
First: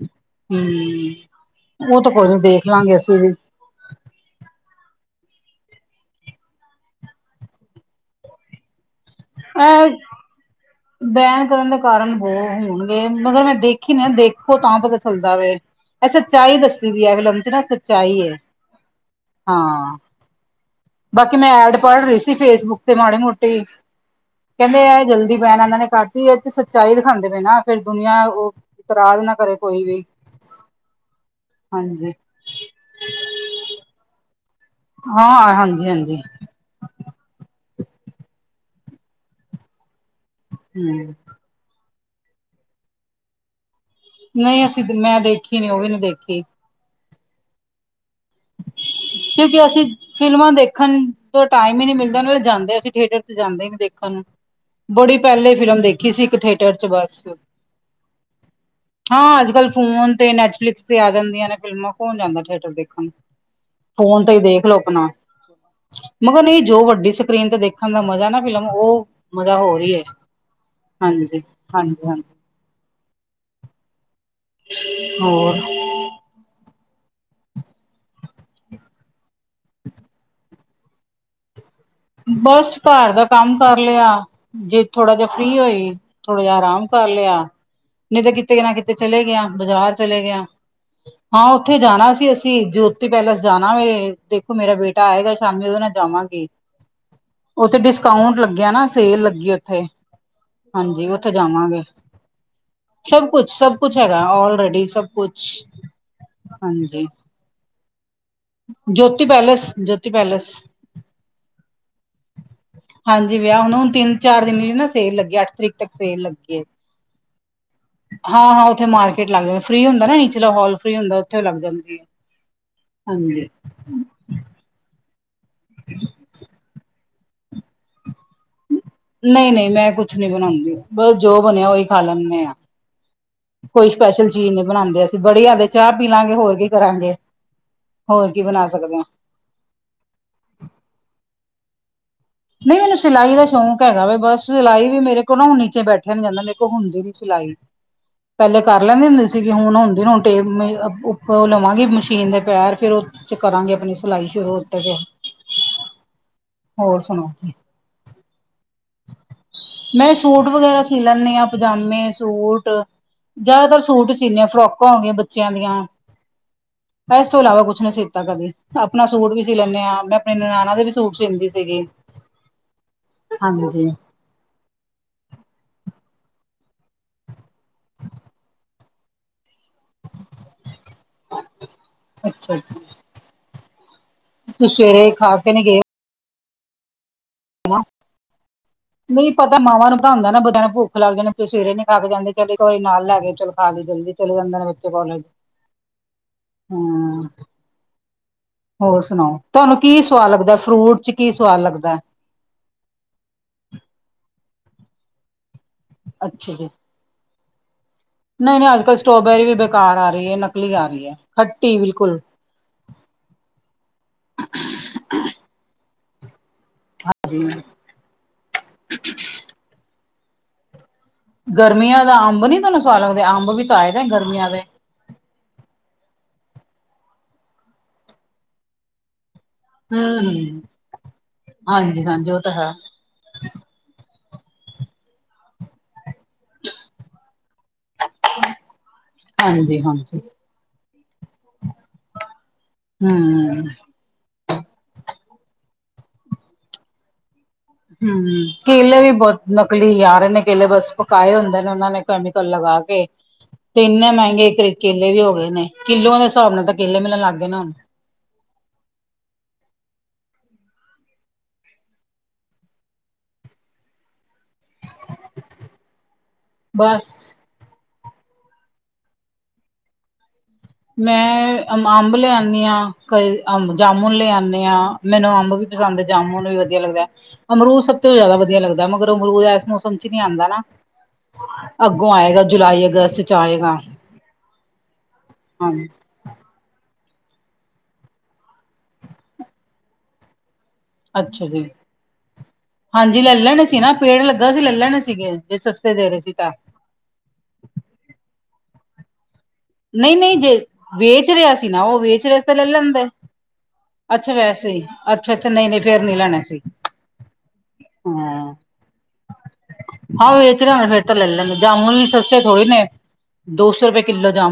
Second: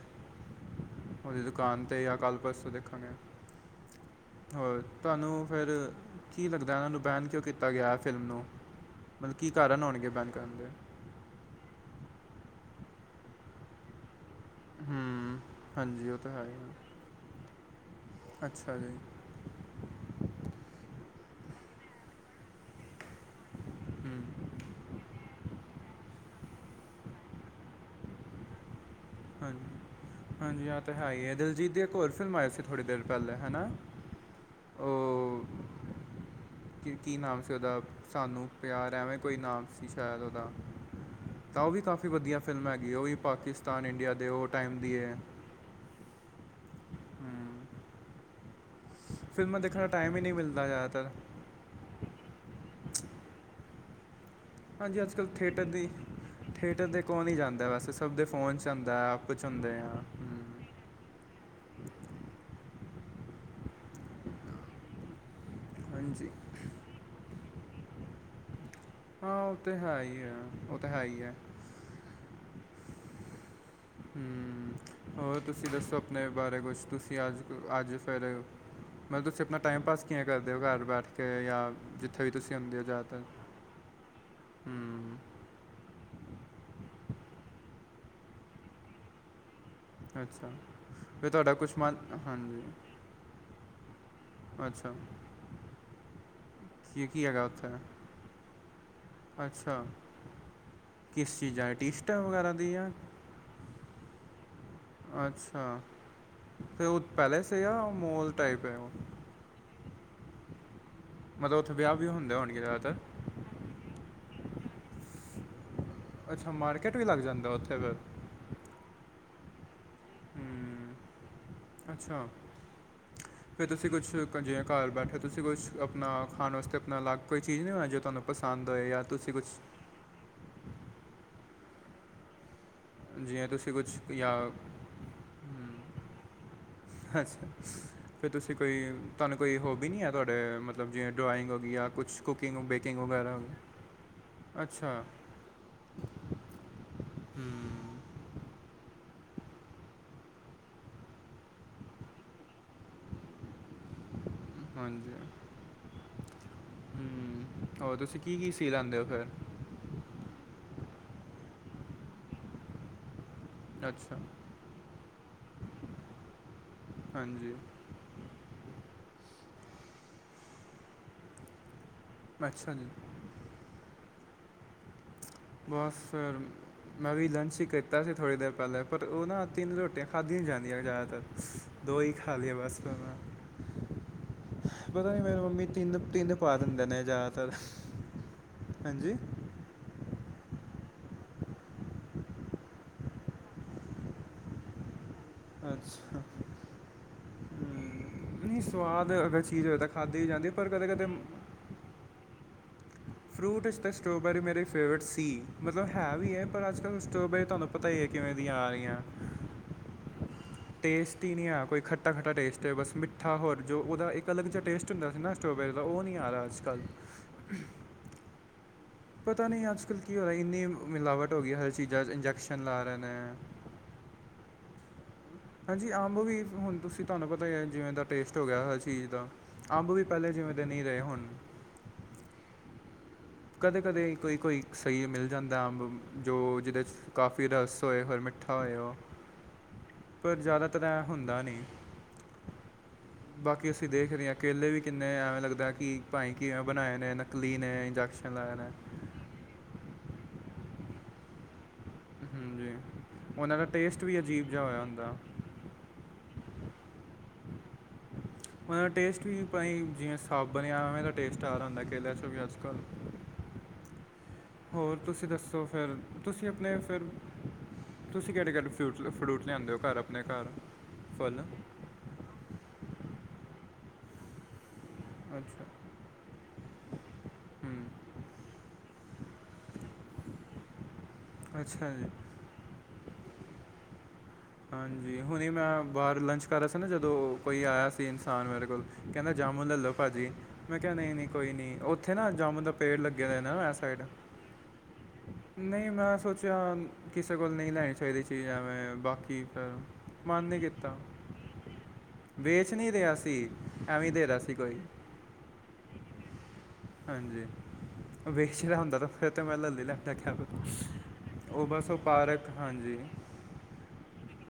[SPEAKER 2] ਹੂੰ
[SPEAKER 1] ਉਹਦੀ ਦੁਕਾਨ 'ਤੇ
[SPEAKER 2] ਉਹ ਤਾਂ
[SPEAKER 1] ਜਾਂ
[SPEAKER 2] ਕੋਈ
[SPEAKER 1] ਕੱਲ੍ਹ
[SPEAKER 2] ਨੀ ਦੇਖ
[SPEAKER 1] ਪਰਸੋਂ
[SPEAKER 2] ਲਾਂਗੇ
[SPEAKER 1] ਦੇਖਾਂਗੇ
[SPEAKER 2] ਅਸੀਂ ਵੀ
[SPEAKER 1] ਹੋਰ ਤੁਹਾਨੂੰ ਫਿਰ ਕੀ ਲੱਗਦਾ ਇਹਨਾਂ ਨੂੰ ਬੈਨ ਕਿਉਂ ਕੀਤਾ ਗਿਆ ਹੈ ਫਿਲਮ ਨੂੰ ਮੱਤਲਬ ਕੀ ਕਾਰਨ
[SPEAKER 2] ਐ
[SPEAKER 1] ਹੋਣਗੇ ਬੈਨ ਕਰਨ ਦੇ
[SPEAKER 2] ਬੈਨ ਕਰਨ ਦੇ ਕਾਰਨ ਬਹੁੱਤ ਹੋਣਗੇ ਮਗੱਰ ਮੈਂ ਦੇਖੀ ਨਾ ਦੇਖ ਦੇਖੋਂ ਤਾਂ ਪਤਾ ਚੱਲਦਾ
[SPEAKER 1] ਹੂੰ
[SPEAKER 2] ਵੇ ਇਹ
[SPEAKER 1] ਹਾਂਜੀ ਉਹ ਤਾਂ ਹੈ ਹੀ
[SPEAKER 2] ਸੱਚਾਈ
[SPEAKER 1] ਆ।
[SPEAKER 2] ਦੱਸੀ ਇਹਦੇ ਵਿੱਚ ਚ ਨਾ ਸੱਚਾਈ ਹੈ
[SPEAKER 1] ਅੱਛਾ ਜੀ
[SPEAKER 2] ਹਾਂ। ਬਾਕੀ ਮੈਂ ਐਡ ਪੜ੍ਹ ਰਹੀ ਸੀ ਫੇਸਬੁੱਕ ਤੇ ਮਾੜੇ ਮੋਟੇ
[SPEAKER 1] ਹੂੰ
[SPEAKER 2] ਕਹਿੰਦੇ ਆ ਜਲਦੀ ਬੈਨ ਇਹਨਾਂ ਨੇ ਕੱਟ ਇਹ ਚ ਸੱਚਾਈ ਦਿਖਾਉਂਦੇ ਪਏ ਨਾ ਫੇਿਰ ਦੁਨੀਆਂ ਉਹ ਇਤਰਾਜ਼ ਨਾ ਕਰੇ ਕੋਈ ਵੀ
[SPEAKER 1] ਹਾਂਜੀ-ਹਾਂਜੀ ਹਹ ਤਾਂ ਹੈ ਹੀ ਹੈ ਦਿਲਜੀਤ ਦੀ ਇੱਕ ਹੋਰ
[SPEAKER 2] ਹਾਂਜੀ
[SPEAKER 1] ਫਿਲਮ ਆਈ ਸੀ। ਥੋੜ੍ਹੀ ਦੇਰ ਪਹਿਲੇ ਹੈ ਨਾ ਉਹ
[SPEAKER 2] ਹਾਂ ਹਾਂਜੀ-ਹਾਂਜੀ
[SPEAKER 1] ਕੀ-ਕੀ ਨਾਮ ਸੀ ਉਹਦਾ ਸਾਨੂੰ ਪਿਆਰ ਐਵੇਂ ਕੋਈ ਨਾਮ ਸੀ ਸ਼ਾਇਦ
[SPEAKER 2] ਹੂੰ
[SPEAKER 1] ਤਾਂ ਉਹ ਵੀ ਕਾਫ਼ੀ ਵਧੀਆ ਫਿਲਮ ਹੈਗੀ ਉਹ ਵੀ ਪਾਕਿਸਤਾਨ ਇੰ
[SPEAKER 2] ਨਹੀਂ ਅਸੀਂ ਮੈਂ ਦੇਖੀ ਨੀ ਉਹ ਵੀ ਨੀ ਦੇਖੀ
[SPEAKER 1] ਹਮ।
[SPEAKER 2] ਕਿਉਂਕਿ ਅਸੀਂ
[SPEAKER 1] ਟਾਈਮ ਹੀ ਨਹੀਂ
[SPEAKER 2] ਫਿਲਮਾਂ
[SPEAKER 1] ਮਿਲਦਾ
[SPEAKER 2] ਦੇਖਣ
[SPEAKER 1] ਜ਼ਿਆਦਾਤਰ
[SPEAKER 2] ਟਾਈਮ ਹੀ ਨੀ ਮਿਲਦਾ ਨਾਂ ਜਾਂਦੇ ਅਸੀਂ ਥੀਏਟਰ ਚ ਜਾਂਦੇ ਦੇਖਣ ਨੂੰ
[SPEAKER 1] ਹਾਂਜੀ ਅੱਜ
[SPEAKER 2] ਬੜੀ
[SPEAKER 1] ਕੱਲ੍ਹ
[SPEAKER 2] ਪਹਿਲੇ
[SPEAKER 1] ਥੀਏਟਰ
[SPEAKER 2] ਫਿਲਮ
[SPEAKER 1] ਦੀ
[SPEAKER 2] ਦੇਖੀ ਸੀ ਇੱਕ ਥੀਟਰ 'ਚ
[SPEAKER 1] ਥੀਏਟਰ 'ਤੇ
[SPEAKER 2] ਬਸ
[SPEAKER 1] ਕੌਣ ਹੀ ਜਾਂਦਾ ਵੈਸੇ ਸਭ ਦੇ ਫੋਨ 'ਚ ਹੁੰਦਾ ਐਪ
[SPEAKER 2] ਹਾਂ
[SPEAKER 1] 'ਚ
[SPEAKER 2] ਅੱਜ ਕੱਲ੍ਹ
[SPEAKER 1] ਹੁੰਦੇ ਆ
[SPEAKER 2] ਫੋਨ ਤੇ
[SPEAKER 1] ਹੂੰ
[SPEAKER 2] ਨੈਟਫਲਿਕਸ ਤੇ ਆ ਜਾਂਦੀਆਂ ਨੇ ਫਿਲਮਾਂ ਹੋਣ ਜਾਂਦਾ ਥੀਏਟਰ ਦੇਖਣ ਫੋਨ ਤੇ ਹੀ ਦੇਖਲਓ ਆਪਣਾ
[SPEAKER 1] ਹਾਂਜੀ
[SPEAKER 2] ਮਗਰ ਨਹੀਂ ਜੋ ਵੱਡੀ ਸਕਰੀਨ ਤੇ ਦੇਖਣ ਦਾ ਮਜ਼ਾ ਨਾ ਫਿਲਮ ਉਹ
[SPEAKER 1] ਹਾਂ ਉਹ
[SPEAKER 2] ਮਜ਼ਾ
[SPEAKER 1] ਤਾਂ
[SPEAKER 2] ਹੋ ਰਹੀ ਹੈ।
[SPEAKER 1] ਹੀ ਆ ਉਹ ਤਾਂ ਹੈ ਹੀ ਹੈ
[SPEAKER 2] ਹਾਂਜੀ ਹਾਂਜੀ-ਹਾਂਜੀ।
[SPEAKER 1] ਹਮ ਹੋਰ ਤੁਸੀਂ ਦੱਸੋ ਆਪਣੇ ਬਾਰੇ ਕੁਛ ਤੁਸੀਂ ਅੱਜ-ਅੱਜ ਫਿਰ ਮਤਲਬ ਤੁਸੀਂ ਆਪਣਾ ਟਾਈਮ ਪਾਸ ਕਿਂ ਕਰਦੇ ਹੋ ਘਰ ਬੈਠ ਕੇ ਜਾ
[SPEAKER 2] ਬਸ ਘਰ ਦਾ ਕੰਮ ਕਰ ਲਿਆ। ਜੇ ਥੋੜਾ
[SPEAKER 1] ਹੂੰ
[SPEAKER 2] ਜਿ ਫ੍ਰਰੀ ਹੋਈ ਥੋੜਾ ਜਹਾ ਆਰਾਮ ਕਰ ਲਿਆ ਨਹੀਂ ਤਾਂ ਕਿਤੇ ਨਾ ਕਿਤੇ ਤੇ ਚਲੇ ਗਿਆ ਬਾਜ਼ਾਰ ਚਲੇ ਗਿਆ।
[SPEAKER 1] ਅੱਛਾ ਫਿਰ
[SPEAKER 2] ਹਾਂ
[SPEAKER 1] ਤੁਹਾਡਾ ਕੁਛ
[SPEAKER 2] ਉੱਥੇ
[SPEAKER 1] ਮਨ
[SPEAKER 2] ਜਾਣਾ ਸੀ ਅਸੀਂ
[SPEAKER 1] ਹਾਂਜੀ
[SPEAKER 2] ਜੋਤੀ ਪੈਲਸ ਜਾਣਾ ਵ ਦੇਖੋ ਮੇਰਾ ਬੇਟਾ
[SPEAKER 1] ਅੱਛਾ
[SPEAKER 2] ਬੇਟਾ ਆਏਗਾ ਸ਼ਾਮੀ ਉਹਦੇ ਨਾਲ ਜਾਵਾਂਗੇ।
[SPEAKER 1] ਕੀ ਕੀ ਹੈਗਾ ਉੱਥੇ
[SPEAKER 2] ਅਊਂਟ ਲੱਗਿਆ ਨਾ ਸੇਲ ਲੱਗੀ
[SPEAKER 1] ਅੱਛਾ
[SPEAKER 2] ਉੱਥੇ ਹਾਂਜੀ ਉੱਥੇ
[SPEAKER 1] ਕਿਸ ਚੀਜ਼ਾਂ ਹੈ
[SPEAKER 2] ਜਾਵਾਂਗੇ
[SPEAKER 1] ਟੀ ਸਟਾਂ ਵਗੈਰਾ ਦੀ ਆ
[SPEAKER 2] ਸਭ ਕੁਛ ਸਭ ਕੁਛ ਹੈਗਾ ਲਰੇਡੀ ਸਭ ਕੁਛ
[SPEAKER 1] ਅੱਛਾ ਫਿਰ ਉਹ
[SPEAKER 2] ਹਾਂਜੀ
[SPEAKER 1] ਪੈਲੇਸ ਹੈ ਜਾਂ ਮੋਲ ਟਾਈਪ ਹੈ ਉਹ
[SPEAKER 2] ਜੋਤੀ ਪੈਲੇਸ ਜੋੋਤੀ ਪੈਲੇਸ
[SPEAKER 1] ਮਤਲਬ ਉੱਥੇ ਵਿਆਹ ਵੀ ਹੁੰਦੇ ਹੋਣਗੇ ਜ਼ਿਆਦਾ ਤਰ
[SPEAKER 2] ਹਾਂਜੀ ਵਿਆਹੁਣ ਹੁਣ ਤਿੰਨਾ ਚਾਰ ਦਿਨ ਦੀ ਨਾ ਸੇਲ ਲੱਗੀ ਅੱਠ ਤਰੀਕ ਤੱਕ ਸੇਲ
[SPEAKER 1] ਅੱਛਾ ਮਾਰਕੀਟ ਵੀ ਲੱਗ ਜਾਂਦਾ ਉੱਥੇ ਫਿਰ
[SPEAKER 2] ਹਾਂ-ਹਾਂ ਉੱਥੇ ਮਾਰਕੀਟ ਲੱਗ ਜਾਂਦਾ ਫਰੀ ਹੁੰਦਾ ਨਾ ਨੀਚਲਾ ਹੋਲ
[SPEAKER 1] ਹੂੰ
[SPEAKER 2] ਫਰੀ ਹੁੰਦਾ ਉੱਥੇ ਲੱਗ ਜਾਂਣਗੇ।
[SPEAKER 1] ਅੱਛਾ
[SPEAKER 2] ਹਾਂਜੀ। [unintelligible]
[SPEAKER 1] ਫਿਰ ਤੁਸੀਂ ਕੁਛ ਜਿਵੇ ਘਰ ਬੈਠੇ ਤੁਸੀਂ ਕੁਛ ਆਪਣਾ ਖਾਣ ਵਾਸਤੇ ਆਪਣਾ ਅਲੱਗ ਕੋਈ ਚੀਜ਼ ਨਹੀਂ ਹੋ ਹੈ ਜੇ ਤੁਹਾਨੂੰ ਪਸੰਦ ਹੋਏ ਜਾਂ ਤੁਸੀਂ ਕੁਝ
[SPEAKER 2] ਨਹੀਂ-ਨਹੀਂ ਮੈਂ ਕੁਛ ਨਹੀਂ ਬਣਾਉਂਦੀ ਬਸ ਜੋ ਬਣਿਆ ਉਹੀ ਖਾ ਲੈਂਦੇ ਆ।
[SPEAKER 1] ਜਿਵੇਂ ਤੁਸੀਂ ਕੁਝ
[SPEAKER 2] ਕੋਈ ਸਪੈਸ਼ਲ
[SPEAKER 1] ਜਾਂ
[SPEAKER 2] ਚੀਜ਼ ਨਹੀਂੀ ਬਣਾਉਂਦੇ ਅਸੀਂ ਬੜੀ ਜ਼ਿਆਦੇ
[SPEAKER 1] ਹਮ,
[SPEAKER 2] ਚਾਹ ਪੀ ਲਾਂਗੇ ਹੋਰ ਕੀ ਕਰਾਂਗੇ
[SPEAKER 1] ਅੱਛਾ ਫਿਰ
[SPEAKER 2] ਹੋਰ ਕੀ
[SPEAKER 1] ਤੁਸੀਂ
[SPEAKER 2] ਬਣਾ
[SPEAKER 1] ਕੋਈ
[SPEAKER 2] ਸਕਦੇ ਹਾਂ
[SPEAKER 1] ਤੁਹਾਨੂੰ ਕੋਈ ਹੋਬੀ ਨਹੀਂ ਹੈ ਤੁਹਾਡੇ ਮਤਲਬ ਜਿਵੇ ਡਰਾਇੰਗ ਹੋ ਗਈ ਆ ਕੁਛ ਕੁਕਿੰਗ-
[SPEAKER 2] ਨਹੀਂ ਮੈਨੂੰ
[SPEAKER 1] ਬੇਕਿੰਗ
[SPEAKER 2] ਸਿਲਾਈ
[SPEAKER 1] ਵਗੈਰਾ ਹੋ
[SPEAKER 2] ਦਾ
[SPEAKER 1] ਗਈ
[SPEAKER 2] ਸ਼ੌਂਕ ਹੈਗਾ ਵ ਬਸ ਸਿਲਾਈ ਵੀ
[SPEAKER 1] ਅੱਛਾ
[SPEAKER 2] ਮੇਰੇ ਕੋਲ ਨਾ ਹੁ ਨੀਚੇ ਬੈਠਿਆ ਨੀ ਜਾਂਦਾ ਮੇਰੇ ਕੋਲ ਹੁੰਦੀ ਨੀ ਸਿਲਾਈ।
[SPEAKER 1] ਹ [unintelligible] [inaudible]
[SPEAKER 2] ਪਹਿਲੇ ਕਰ ਲੈਂਦੇ ਹੁੰਦੇ ਸੀਗੀ ਹੁਣ ਹੁਣਦੀ ਹੁਣ ਟੇਪ ਉੱਪ ਲਵਾਂਗੇ ਮਸ਼ੀਨ ਦੇ ਪੈਰ ਫੇਰ ਚ ਕਰਾਂਗੇ ਆਪਣੀ ਸਿਲਾਈ ਸ਼ੁਰੂ ਉੱਤੇ ਫਿਰ
[SPEAKER 1] ਹਾਂਜੀ
[SPEAKER 2] ਹੋਰ ਸੁਣਾਓ
[SPEAKER 1] ਹੋਰ ਤੁਸੀਂ ਕੀ ਕੀ ਸੀ ਲੈਂਦੇ ਹੋ ਫਿਰ
[SPEAKER 2] ਮੈਂ ਸੂਟ ਵਗੈਰਾ ਸੀ ਲੈਂਦੀ ਹਾਂ ਪਜਾਮੇ ਸੂਟ ਜ਼ਿਆਦਾਤਰ ਸੂਟ
[SPEAKER 1] ਅੱਛਾ
[SPEAKER 2] ਸੀਨ ਫਰੌਕਾਂ ਹੋ ਗਈਆਂ ਬੱਚਿਆਂ ਦੀਆਂ ਇਸ ਤੋਂ
[SPEAKER 1] ਹਾਂਜੀ
[SPEAKER 2] ਇਲਾਵਾ ਕੁਛ ਨ ਸੀਤਾ ਕਦੀ ਆਪਣਾ ਸੂਟ ਵੀ ਸੀ ਲੈਂਦੇ ਹਾਂ। ਮੈਂ ਆਪਣੀ ਨਣਾਨਾ ਦੇ ਵੀ ਸੂਟ ਸੀਂਦੀ ਸੀਗੀ।
[SPEAKER 1] ਮੱ ਸ ਜੀ [unintelligible]
[SPEAKER 2] ਹਾਂਜੀ
[SPEAKER 1] ਬਸ ਫਿਰ ਮੈਂ ਵੀ ਲੰਚ ਹੀ ਕੀਤਾ ਸੀ ਥੋੜ੍ਹੀ ਦੇਰ ਪਹਿਲਾਂ ਪਰ ਉਹ ਨਾ ਤਿੰਨ ਰੋਟੀਆਂ ਖਾਧੀਆਂ ਨਹੀਂ ਜਾਂਦੀਆਂ ਜ਼ਿਆਦਾਤਰ ਦੋ ਹੀ ਖਾ ਲਈਏ
[SPEAKER 2] ਅੱਛਾ
[SPEAKER 1] ਬਸ ਪਾਂ
[SPEAKER 2] ਤੁਸੀਂ ਸਵੇਰੇ
[SPEAKER 1] ਪਤਾ ਨੀ
[SPEAKER 2] ਖਾ
[SPEAKER 1] ਮੇਨ
[SPEAKER 2] ਕੇ
[SPEAKER 1] ਮੰਮੀ
[SPEAKER 2] ਗਏ
[SPEAKER 1] ਤਿੰਨ ਤਿੰਨ ਫ ਦਿੰਦੇ ਨੇ ਜ਼ਿਆਦਾਤਰ
[SPEAKER 2] ਨਾ
[SPEAKER 1] ਹਾਂਜੀ
[SPEAKER 2] ਨਹੀਂ ਪਤਾ ਮਾਵਾਂ ਨੂੰ ਭਤਾਉਂਦਾ ਨਾ ਬਦ ਨੂੰ ਭੁੱਖ ਲੱਗਦੇ ਨੇ ਸਵੇਰੇ ਨੀ ਖਾ ਕੇ ਜਾਂਦੇ ਚੱਲ ਇੱਕ ਵਾਰੀ ਨਾਲ ਲੈ ਕੇ ਚਲ ਖਾ ਲੈ ਜਲਦੀ ਚਲੇ ਜਾਂਦਾ ਨੇ [unintelligible]
[SPEAKER 1] ਅੱਛਾ
[SPEAKER 2] ਹਮ
[SPEAKER 1] ਨਹੀਂ
[SPEAKER 2] ਹੋਰ
[SPEAKER 1] ਸਵਾਦ
[SPEAKER 2] ਸੁਣਾਓ
[SPEAKER 1] ਅਗਰ ਚੀਜ਼ ਹੋ
[SPEAKER 2] ਤੁਹਾਨੂੰ
[SPEAKER 1] ਤਾਂ
[SPEAKER 2] ਕੀ
[SPEAKER 1] ਖਾਧੀ ਹੀ
[SPEAKER 2] ਸਵਾਦ
[SPEAKER 1] ਜਾਂਦੀ
[SPEAKER 2] ਲੱਗਦਾ
[SPEAKER 1] ਪਰ ਕਦੇ
[SPEAKER 2] ਫਰੂਟ
[SPEAKER 1] ਕਦੇ
[SPEAKER 2] ਚ ਕੀ ਸਵਾਦ ਲੱਗਦਾ
[SPEAKER 1] ਫਰੂਟਸ ਅਤੇ ਸਟ੍ਰੋਬੈਰੀ ਮੇਰੀ ਫੇਵਰੇਟ ਸੀ ਮਤਲਬ ਹੈ ਵੀ ਹੈ
[SPEAKER 2] ਅੱਛਾ
[SPEAKER 1] ਪਰ
[SPEAKER 2] ਜੀ
[SPEAKER 1] ਅੱਜ ਕੱਲ੍ਹ ਸਟ੍ਰੋਬੈਰੀ ਤੁਹਾਨੂੰ ਪਤਾ ਹੀ ਹੈ ਕਿਵੇਂ ਦੀਆਂ
[SPEAKER 2] ਨਹੀਂ ਨਹੀਂ
[SPEAKER 1] ਆ
[SPEAKER 2] ਅੱਜ ਕੱਲ੍ਹ
[SPEAKER 1] ਰਹੀਆਂ
[SPEAKER 2] ਸਟੋਾਬੈਰੀ ਵੀ ਬੇਕਾਰ ਆ ਰਹੀ ਹੈ ਨਕਲੀ ਆ ਰਹੀ
[SPEAKER 1] ਟੇਸਟ ਹੀ ਨਹੀਂ ਹੈ ਕੋ
[SPEAKER 2] ਖੱਟੀ
[SPEAKER 1] ਖਟਾ
[SPEAKER 2] ਬਿਲਕੁਲ
[SPEAKER 1] ਖੱਟਾ ਟੇਸਟ ਹੈ ਬਸਿੱਟੀ ਮੱਠਾ ਹੋਰ ਜੋ ਉਹਦਾ ਇੱਕ ਅਲੱਗ ਜਿਹਾ ਟੇਸਟ ਹੁੰਦਾ ਸੀ ਨਾ ਸਟੋਬੈਰੀ ਦਾ ਉਹ ਨਹੀਂ ਆ ਰਿਹਾ ਅੱਜ ਕੱਲ੍ਹ ਪਤਾ ਨਹੀਂ ਅੱਜ ਕੱਲ੍ਹ ਕੀ ਹੋ ਰਿਹਾ ਇੰਨੀ ਮਿਲਾਵਟ ਹੋ ਗਈ ਹਰ
[SPEAKER 2] ਗਰਮੀਆਂ
[SPEAKER 1] ਚੀਜ਼ਾਂ
[SPEAKER 2] ਦਾ ਅੰਬ ਨੀ
[SPEAKER 1] ਇੰਜੈਕਸ਼ਨ
[SPEAKER 2] ਤੁਹਾਨੂੰ
[SPEAKER 1] ਲਾ ਰਹੇ
[SPEAKER 2] ਸਵਾਦ
[SPEAKER 1] ਨੇ
[SPEAKER 2] ਲੱਗਦੇ ਅੰਬ ਵੀ ਆਏ ਨੇ ਗਰਮੀਆਂ ਦੇ
[SPEAKER 1] ਹਾਂਜੀ ਅੰਬ ਵੀ ਹੁਣ ਤੁਸੀਂ ਤੁਹਾਨੂੰ ਪਤਾ ਹੈ ਜਿਵੇਂ ਦਾ ਟੇਸਟ ਹੋ ਗਿਆ ਹੈ ਚੀਜ਼ ਦਾ ਅੰਬ ਵੀ ਪਹਿਲੇ ਜਿਵੇਂ
[SPEAKER 2] ਹਮ
[SPEAKER 1] ਦੇ ਨਹੀਂ ਰਹੇ ਹੋੁਣ
[SPEAKER 2] ਹਾਂਜੀ ਹਾਂਜੀ ਉਹ ਤਾਂ ਹੈ
[SPEAKER 1] ਕਦੇ ਕਦੇ ਕੋਈ ਕੋਈ ਸਹੀ ਮਿਲ ਜਾਂਦਾ ਅੰਬ ਜੋ ਜਿਹਦੇ 'ਚ ਕਾਫੀ ਰਸ ਹੋਏ ਹੋਰ ਮਿੱਠਾ ਹੋਏ ਉਹ
[SPEAKER 2] ਹਾਂਜੀ ਹਾਂਜੀ
[SPEAKER 1] ਪਰ ਜ਼ਿਆਦਾਤਰ ਇਹ ਹੁੰਦਾ ਨਹੀਂ
[SPEAKER 2] ਹਮ
[SPEAKER 1] ਬਾਕੀ ਅਸੀਂ ਦੇਖ ਰਹੇ ਹਾਂ ਕੇਲੇ ਵੀ ਕਿੰਨੇ ਐਵੇਂ ਲੱਗਦਾ ਕਿ ਭਾਈ ਕਿਵੇਂ ਬਣਾਏ ਨੇ ਨਕਲੀ ਨੇ ਇੰਜੈਕਸ਼ਨ
[SPEAKER 2] ਹੂੰ,
[SPEAKER 1] ਲਾ ਨੇ
[SPEAKER 2] ਕੇਲੇ ਵੀ ਬਹੁਤ ਨਕਲੀ ਯਾਰ ਨੇ ਕੇਲੇ ਬਸ ਪਕਾਏ ਹੁੰਦੇ ਨੇ ਉਹਨਾਂ ਨੇ ਕੈਮੀਕਲ
[SPEAKER 1] ਹਾਂਜੀ
[SPEAKER 2] ਲਗਾ ਕੇ
[SPEAKER 1] ਉਹਨਾਂ ਦਾ
[SPEAKER 2] ਤ
[SPEAKER 1] ਟੇਸਟ
[SPEAKER 2] ਇੰਨੇ
[SPEAKER 1] ਵੀ
[SPEAKER 2] ਮਹਿੰਗੇ
[SPEAKER 1] ਅਜੀਬ
[SPEAKER 2] ਇੱਕ
[SPEAKER 1] ਜਿਹਾ ਹੋਇਆ
[SPEAKER 2] ਕੇਲੇ
[SPEAKER 1] ਹੁੰਦਾ
[SPEAKER 2] ਵੀ ਹੋ ਗਏ ਨੇ ਕਿੱਲੋ ਦੇ ਹਿਸਾਬ ਨਾਲ ਤਾਂ ਕੇਲੇ ਮਿਲਣ ਲੱਗ ਗਏ ਨਾ ਹਣ
[SPEAKER 1] ਉਹਨਾਂ ਦਾ ਟੇਸਟ ਵੀ ਜਿਵੇਂ ਸਾਬਣ ਆ ਉਵੇਂ ਦਾ ਟੇਸਟ ਆ ਰਿਹਾ ਹੁੰਦਾ ਕੇਲ 'ਚ ਵੀ ਅੱਜ ਕੱਲ੍ਹ ਹੋਰ ਤੁਸੀਂ ਦੱਸੋ ਫਿਰ ਤੁਸੀਂ ਆਪਣੇ ਫਿਰ
[SPEAKER 2] ਬਸ
[SPEAKER 1] ਤੁਸੀਂ ਕਿਹੜੇ ਕਿਹੜੇ ਫਰੂਟ ਫਰੂਟ ਲਿਆਂਦੇ ਹੋ ਘਰ ਆਪਣੇ ਘਰ ਫਲ
[SPEAKER 2] ਮੈਂ ਅੰਬ ਲਿਆਉਦੀ ਹਾਂ ਕਈ ਅ ਜਾਮੁਨ ਲਿਆਉਂਦੀ ਹਾਂ ਮੈਨੂੰ ਅੰਬ
[SPEAKER 1] ਅੱਛਾ
[SPEAKER 2] ਵੀ ਪਸੰਦ ਜਾਮੁਨ ਵੀ ਵਧੀਆ ਲੱਗਦਾ, ਅਮਰੂਦ
[SPEAKER 1] ਹੂੰ
[SPEAKER 2] ਸਭ ਤੋਂ ਜ਼ਿਆਦਾ ਵਧੀਆ ਲੱਗਦਾ ਮਗਰ ਅਮਰੂਦ ਇਸ ਮੌਸਮ ਚ ਨਹੀਂੀ ਆਉਂਦਾ ਨਾ।
[SPEAKER 1] ਅੱਛਾ ਜੀ
[SPEAKER 2] ਅੱਗੋਂ ਆਏਗਾ ਜੁਲਾਈ, ਅਗਸਤ ਚ ਆਏਗਾ।
[SPEAKER 1] ਹਾਂਜੀ, ਹੁਣੇ
[SPEAKER 2] ਹਾਂ
[SPEAKER 1] ਮੈਂ ਬਾਹਰ ਲੰਚ ਘਰੌ ਸੀ ਨਾ ਜਦੋਂ ਕੋਈ ਆਇਆ ਸੀ ਇਨਸਾਨ ਮੇਰੇ ਕੋਲ ਕਹਿੰਦਾ ਜਾਮੂਨ ਲੈਲੋ ਭਾਜੀ। ਮੈਂ ਕਿਹਾ ਨਹੀਂ-ਨਹੀਂ
[SPEAKER 2] ਅੱਛਾ
[SPEAKER 1] ਕੋਈ
[SPEAKER 2] ਜੀ।
[SPEAKER 1] ਨੀ ਉੱਥੇ ਨਾ ਜਾਮੂਨ ਦਾ ਪੇੜ
[SPEAKER 2] ਹਾਂਜੀ
[SPEAKER 1] ਲੱਗੇ
[SPEAKER 2] ਲੈ
[SPEAKER 1] ਹੋ
[SPEAKER 2] ਲੈਣੇ
[SPEAKER 1] ਨਾ ਇਸ
[SPEAKER 2] ਸੀ
[SPEAKER 1] ਸਾਈਡ।
[SPEAKER 2] ਪੇੜ ਲੱਗਾ ਸੀ ਲੈ ਲੈਣੇ ਸੀਗੇ ਜੇ
[SPEAKER 1] ਨਹੀਂ,
[SPEAKER 2] ਸਸਤੇ ਦੇ
[SPEAKER 1] ਮੈਂ
[SPEAKER 2] ਰਹੇ ਸੀ ਤਾਂ।
[SPEAKER 1] ਸੋਚਿਆ ਕਿਸੇ ਕੋਲ ਨਹੀਂ ਲੈਣੀ ਚਾਹੀਦੀ ਚੀਜ਼ ਐ ਮਂ ਬਾਕੀ। ਫਿਰ
[SPEAKER 2] ਨਹੀਂ-ਨਹੀਂ
[SPEAKER 1] ਮਨ
[SPEAKER 2] ਜੇ
[SPEAKER 1] ਨਹੀਂ ਕੀਤਾ
[SPEAKER 2] ਵੇਚ ਰਿਹਾ ਸੀ ਨਾ ਉਹ ਵੇਚ ਰਿਹਾ ਤੇ ਲੈ
[SPEAKER 1] ਨਹੀਂ
[SPEAKER 2] ਲੈਂਦੇ
[SPEAKER 1] ਰਿਹਾ ਸੀ ਐਵੇਂ ਹੀ ਦੇ
[SPEAKER 2] ਅੱਛਾ
[SPEAKER 1] ਰਿਹਾ ਸੀ
[SPEAKER 2] ਵੈਸੇ
[SPEAKER 1] ਕੋਈ
[SPEAKER 2] ਹੀ। ਅੱਛਾ-ਅੱਛਾ, ਨਹੀਂ-ਨਹੀਂ ਫੇਰ ਨੀ ਲੈਣਾ ਸੀ।
[SPEAKER 1] ਹਾਂਜੀ।
[SPEAKER 2] ਹਾਂ
[SPEAKER 1] ਵੇਚ ਰਿਹਾ ਹੁੰਦਾ ਤਾਂ ਫਿਰ ਤੇ ਮੈਂ ਲੀ ਲੈਂਦਾ
[SPEAKER 2] ਹਾਂ
[SPEAKER 1] ਕੈਬ
[SPEAKER 2] ਵੇਚ ਰਿਹਾ ਫੇਰ ਤਾਂ ਲੈ ਲੈਂਦੇ
[SPEAKER 1] ਉਹ ਬਸ
[SPEAKER 2] ਜਾਮੁਨ
[SPEAKER 1] ਉਹ
[SPEAKER 2] ਵੀ ਸਸਤੇ
[SPEAKER 1] ਪਾਰਕ
[SPEAKER 2] ਥੋੜੀ ਨੇ
[SPEAKER 1] ਹਾਂਜੀ।
[SPEAKER 2] ਦੋ ਸੌ ਰੁਪਏ ਕਿੱਲੋ ਜਾਮੁਨ